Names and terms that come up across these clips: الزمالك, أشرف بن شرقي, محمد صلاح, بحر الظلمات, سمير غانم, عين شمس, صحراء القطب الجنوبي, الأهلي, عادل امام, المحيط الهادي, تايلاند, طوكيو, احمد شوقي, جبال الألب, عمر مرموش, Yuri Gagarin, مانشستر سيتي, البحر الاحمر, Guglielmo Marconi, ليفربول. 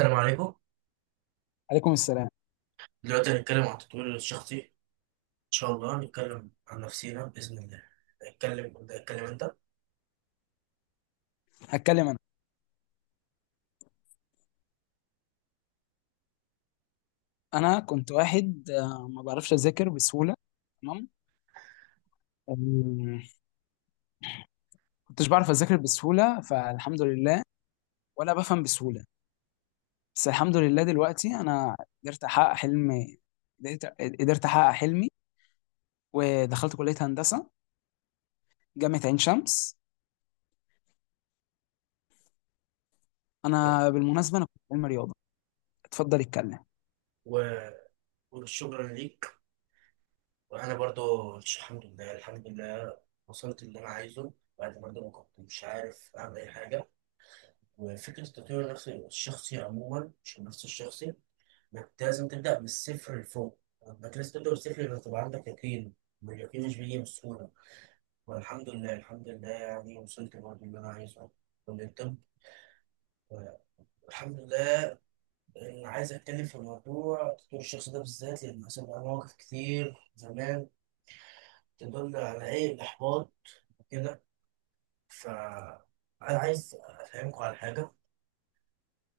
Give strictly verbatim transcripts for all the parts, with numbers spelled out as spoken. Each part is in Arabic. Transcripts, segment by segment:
السلام عليكم. عليكم السلام. دلوقتي هنتكلم عن التطوير الشخصي إن شاء الله، هنتكلم عن نفسينا بإذن الله. هنتكلم، ابدأ اتكلم أنت. هتكلم انا. انا كنت واحد آه، ما بعرفش اذاكر بسهوله. تمام. أم، كنتش بعرف اذاكر بسهوله، فالحمد لله. ولا بفهم بسهوله. بس الحمد لله دلوقتي انا قدرت احقق حلمي. قدرت قدرت احقق حلمي، ودخلت كليه هندسه، جامعه عين شمس. انا بالمناسبه انا كنت علم رياضه. اتفضل اتكلم. و- والشكر ليك. وأنا برضو الحمد لله، الحمد لله وصلت اللي أنا عايزه، بعد برضو ما كنت مش عارف أعمل أي حاجة. وفكرة التطوير النفسي الشخصي عموما، مش النفس الشخصي، إنك لازم تبدأ من الصفر لفوق. إنك لازم تبدأ من الصفر لأنك تبقى عندك يقين، واليقين مش بيجي بسهولة. والحمد لله، الحمد لله يعني وصلت برضو اللي أنا عايزه، كلية الطب، الحمد لله. أنا عايز أتكلم في موضوع تطوير الشخص ده بالذات لأن حصل معايا مواقف كتير زمان تدل على إيه، الإحباط وكده. فأنا عايز أفهمكم على حاجة.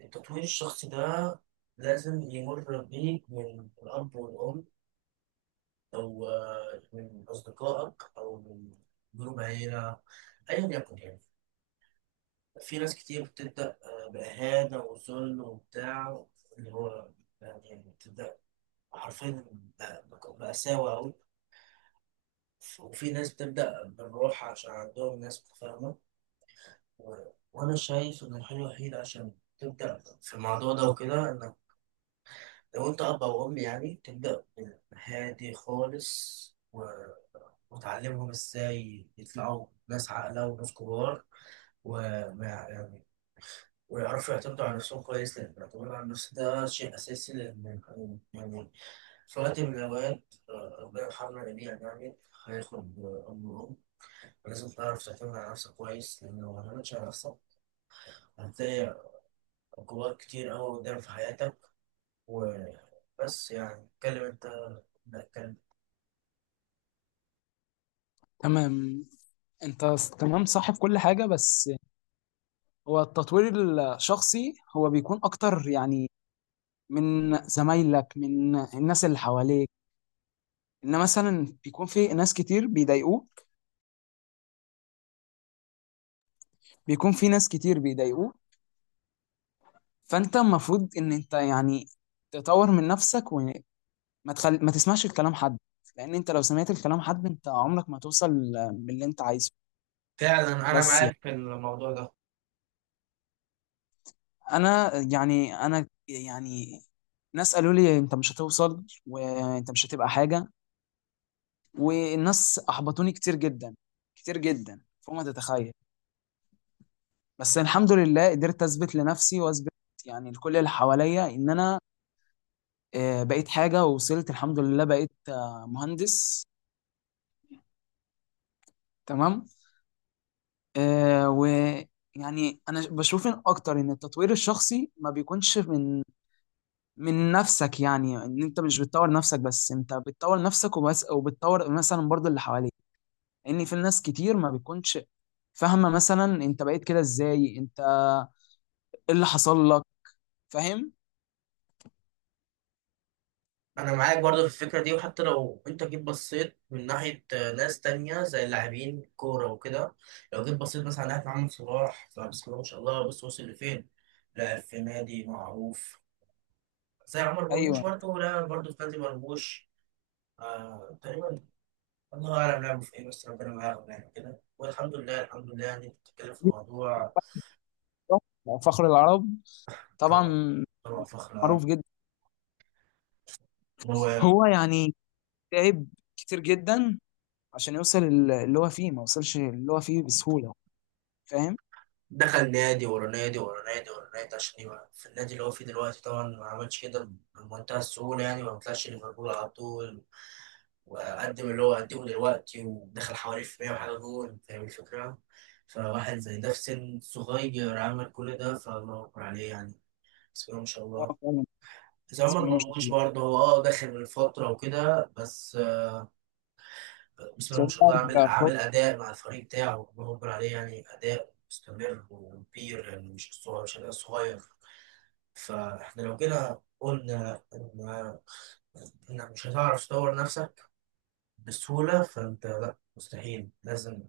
التطوير الشخصي ده لازم يمر بيك من الأب والأم، أو آه، من أصدقائك أو من جروب عيلة، أيا يكن يعني. في ناس كتير بتبدأ آه، بإهانة وذل وبتاع، اللي هو يعني بتبدأ حرفيا بقوا مأساوي أوي. وفي ناس بتبدأ بالروح عشان عندهم ناس متفاهمة. و... وأنا شايف إن الحل الوحيد عشان تبدأ في الموضوع ده وكده، إنك لو أنت أب أو أم يعني تبدأ هادي خالص، و... وتعلمهم إزاي يطلعوا ناس عاقلة وناس كبار، وما يعني ويعرفوا يعتمدوا على نفسهم كويس، لأن الاعتماد على النفس ده شيء أساسي. لأن يعني صلاة الجواد، آه، ربنا يرحمنا جميعا يعني. هياخد آه، أمر أم، لازم تعرف تعتمد على نفسك كويس، لأن لو ما اعتمدتش على نفسك هتلاقي عقوبات كتير أوي قدام في حياتك. وبس يعني، اتكلم أنت، لا اتكلم. تمام. انت س- تمام، صح في كل حاجه. بس هو التطوير الشخصي هو بيكون اكتر يعني من زمايلك، من الناس اللي حواليك. ان مثلا بيكون في ناس كتير بيضايقوه. بيكون في ناس كتير بيضايقوه فانت المفروض ان انت يعني تطور من نفسك، وما تخل... ما تسمعش الكلام حد. لان انت لو سمعت الكلام حد انت عمرك ما توصل باللي انت عايزه. فعلا أنا بس يعني معاك في الموضوع ده. انا يعني انا يعني ناس قالوا لي انت مش هتوصل وانت مش هتبقى حاجة، والناس احبطوني كتير جدا، كتير جدا فوق ما تتخيل. بس الحمد لله قدرت اثبت لنفسي واثبت يعني لكل اللي حواليا ان انا آه، بقيت حاجه، ووصلت الحمد لله بقيت آه، مهندس. تمام. آه، ويعني انا بشوف إن اكتر ان التطوير الشخصي ما بيكونش من من نفسك. يعني ان انت مش بتطور نفسك بس، انت بتطور نفسك وبس، وبتطور مثلا برضو اللي حواليك. لان في ناس كتير ما بيكونش فاهمه، مثلا انت بقيت كده ازاي، انت ايه اللي حصل لك؟ فاهم. أنا معاك برضه في الفكرة دي. وحتى لو أنت جيت بصيت من ناحية آه، ناس تانية زي اللاعبين كورة وكده، لو جيت بصيت مثلا على ناحية محمد صلاح، فبسم الله ما شاء الله، بص وصل لفين، لعب في نادي معروف. زي عمر مرموش ايوه، برضه، لعب برضه في نادي مرموش آه تقريبا، الله أعلم لعبوا في إيه بس ربنا معاهم يعني كده. والحمد لله، الحمد لله يعني، بتتكلم في موضوع. فخر العرب طبعا، طبعا، طبعا فخر معروف العرب. جدا. هو هو يعني تعب كتير جدا عشان يوصل ال- اللي هو فيه، ما وصلش اللي هو فيه بسهولة. فاهم؟ دخل نادي ورا نادي ورا نادي ورا نادي عشان يبقى في النادي اللي هو فيه دلوقتي. طبعا ما عملش كده بمنتهى السهولة يعني، ما طلعش ليفربول على طول، وقدم اللي هو قدمه دلوقتي، ودخل حوالي في مية وحاجة جول. فاهم الفكرة؟ فواحد زي ده في سن صغير عمل كل ده، فالله أكبر عليه يعني، بسم الله ما شاء الله. اه فعلا. زي بسم عمر الله ما شاء مرموش الله. برضه، هو اه داخل من فترة وكده بس، آه، بسم بس الله هو ما شاء الله، قاعد عامل بقى- عامل أداء مع الفريق بتاعه، بنقول عليه يعني أداء مستمر وكبير، يعني مش صغير، مش أداء صغير. فاحنا لو جينا قلنا إن، إنك مش هتعرف تطور نفسك بسهولة، فأنت لأ مستحيل، لازم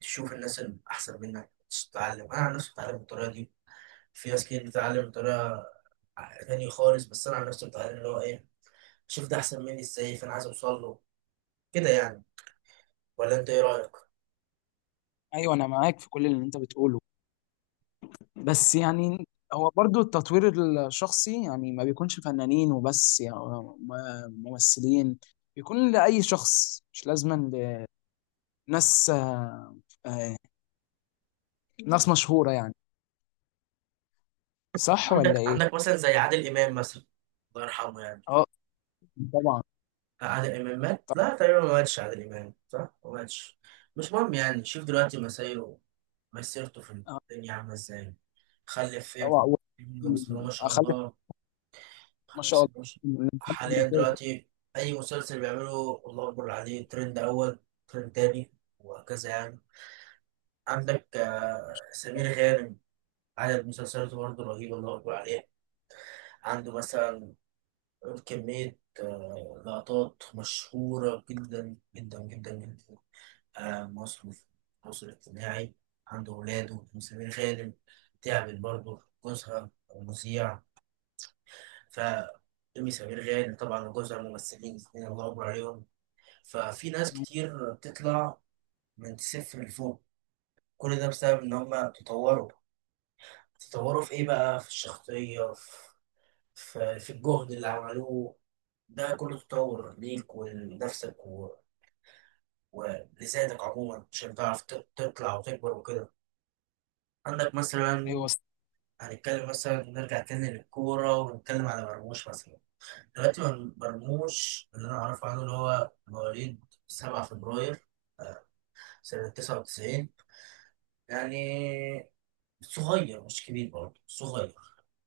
تشوف الناس الأحسن منك تتعلم. أنا عن نفسي بتعلم بالطريقة دي. في ناس كتير بتتعلم بطريقة تانية خالص، بس أنا عن نفسي بتعلم اللي هو إيه، شوف ده أحسن مني إزاي، فأنا عايز أوصل له كده يعني. ولا انت ايه رايك؟ ايوه انا معاك في كل اللي انت بتقوله. بس يعني هو برضو التطوير الشخصي يعني ما بيكونش فنانين وبس، يعني م- ممثلين. بيكون لأي شخص، مش لازما لناس آه، آه، ناس مشهورة يعني. صح ولا عندك، ايه؟ عندك مثلا زي عادل امام مثلا، الله يرحمه يعني. اه طبعا. آه، عادل امام مات، لا تقريبا ما ماتش عادل امام، صح؟ ما ماتش. مش مهم يعني، شوف دلوقتي مسيره مسيرته في الدنيا عامله ازاي. خلف طبعا ابن، و- ابنه بسم الله ما شاء اخلف. الله. ما خلف شاء ابنه ما شاء الله. الله. حاليا دلوقتي اي مسلسل بيعمله الله اكبر عليه، ترند اول، ترند تاني، وهكذا يعني. عندك آه، سمير غانم، عدد مسلسلاته برضه رهيب، الله اكبر عليه. عنده مثلا كمية آه، لقطات مشهورة جدا جدا جدا جدا، آه، مصر في مصر الاجتماعي. عند ولاده سمير غانم، تعبت برضه جوزها المذيع. ف أم سمير غانم طبعا وجوزها ممثلين الاثنين، الله أكبر عليهم. ففي ناس كتير بتطلع من صفر لفوق، كل ده بسبب إن هما تطوروا. تطوروا في إيه بقى، في الشخصية، في، في في الجهد اللي عملوه. ده كله تطور ليك ولنفسك ولسانك عموما، عشان تعرف ت- تطلع وتكبر وكده. عندك ايوه. مثلا، هنتكلم مثلا نرجع تاني للكورة، ونتكلم على مرموش مثلا. دلوقتي مر- مرموش اللي أنا أعرفه عنه، اللي هو مواليد سبعة فبراير، آه، سنة تسعة وتسعين يعني، صغير مش كبير، برضه صغير.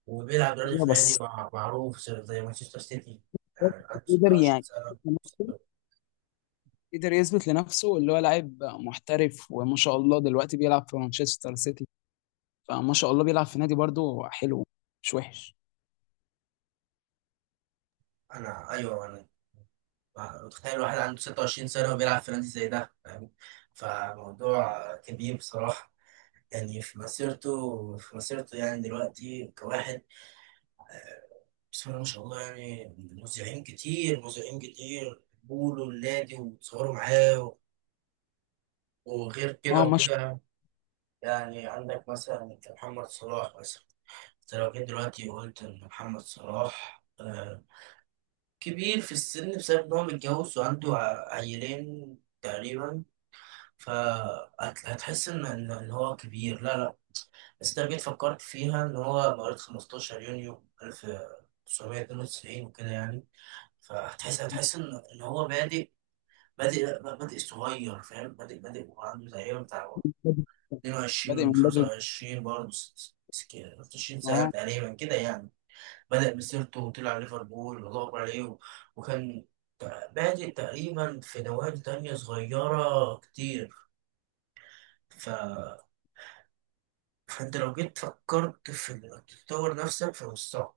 وبيلعب دلوقتي أيوة، في نادي بس مع- معروف زي مانشستر سيتي. هو يعني عنده قدر ستة وعشرين يعني سنة. قدر يثبت لنفسه اللي هو لاعب محترف، وما شاء الله دلوقتي بيلعب في مانشستر سيتي. فما شاء الله بيلعب في نادي برضه حلو، مش وحش. أنا أيوه أنا، تخيل واحد عنده ستة وعشرين سنة وبيلعب في نادي زي ده، فاهم؟ فموضوع كبير بصراحة، يعني في مسيرته، في مسيرته يعني دلوقتي كواحد، بسم الله ما شاء الله يعني. مذيعين كتير، مذيعين كتير بيقولوا النادي وتصوروا معاه، وغير اه كده ما شاء وكده يعني. عندك مثلا محمد صلاح مثلا، انت لو جيت دلوقتي وقلت ان محمد صلاح آه، كبير في السن بسبب ان هو متجوز وعنده ع- عيلين تقريبا، فهتحس ان ان إن هو كبير، لا لا. بس انت لو جيت فكرت فيها ان هو مواليد خمستاشر يونيو ألف وتسعمية اتنين وتسعين وكده يعني، فهتحس، هتحس ان ان هو بادئ، بادئ بادئ صغير، فاهم؟ بادئ بادئ وعنده تقريبا بتاع الله. بادئ بادئ اتنين وعشرين، من بدري جداً. خمسة وعشرين برضه، ستة وعشرين سنة اه تقريبا كده يعني. بدأ مسيرته وطلع ليفربول، والله أكبر عليه، و- وكان بادئ تقريبا في نوادي تانية صغيرة كتير. ف فانت لو جيت فكرت في انك تطور نفسك، فمش صعب.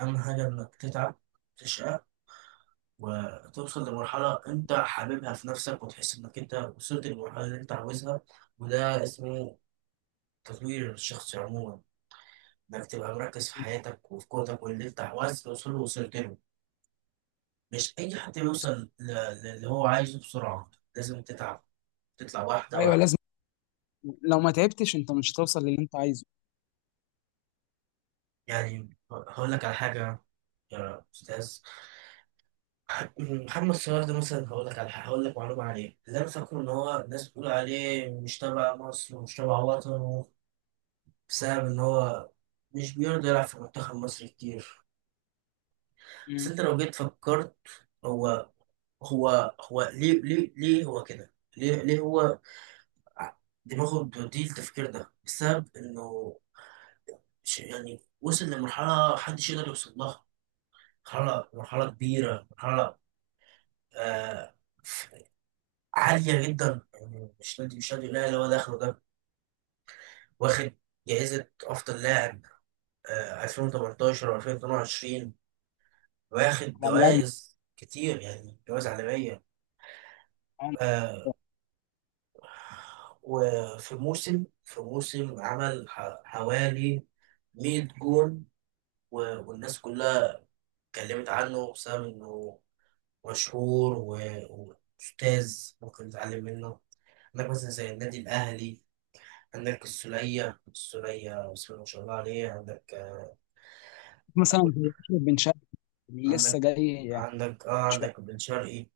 اهم حاجه انك تتعب، تشقى، وتوصل لمرحله انت حاببها في نفسك، وتحس انك انت وصلت للمرحله اللي انت عاوزها. وده اسمه تطوير الشخص عموما، انك تبقى مركز في حياتك وفي قوتك، واللي انت عاوز توصله وصلت له. مش اي حد بيوصل ل- ل- اللي هو عايزه بسرعه، لازم تتعب، تطلع واحده ايوه لازم. واحده. لو ما تعبتش انت مش هتوصل للي انت عايزه. يعني هقول لك على حاجه، يا استاذ، محمد صلاح ده مثلا، هقول لك على حاجة- هقول لك معلومه عليه اللي انا فاكره. ان هو الناس بتقول عليه مش تبع مصر ومش تبع وطنه، بسبب ان هو مش بيرضى يلعب في منتخب مصر كتير. مم. بس انت لو جيت فكرت، هو هو هو ليه، ليه ليه هو كده، ليه ليه هو، ع- دماغه بتوديه التفكير ده بسبب انه، ش- يعني وصل لمرحله محدش يقدر يوصل لها، مرحله، مرحله كبيره، مرحله آه عالية جدا يعني. مش نادي، مش نادي الأهلي هو داخله ده. واخد جائزة أفضل لاعب، آه، ألفين وتمنتاشر و2022، واخد طبعا لاعب، جوائز كتير يعني، جوائز عالمية. آه، وفي موسم، في موسم عمل ح- حوالي مية جون، و- والناس كلها اتكلمت عنه بسبب إنه مشهور، و- وأستاذ ممكن تتعلم منه. عندك مثلا زي النادي الأهلي، عندك السولية، السولية بسم الله ما شاء الله عليه. عندك آه، مثلا زي أشرف بن شرقي اللي لسه عندك، جاي يعني. عندك اه مش عندك بن شرقي.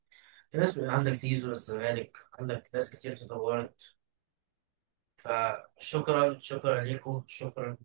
في ناس، عندك زيزو الزمالك، عندك ناس كتير تطورت. فشكرا، شكرا لكم، شكرا.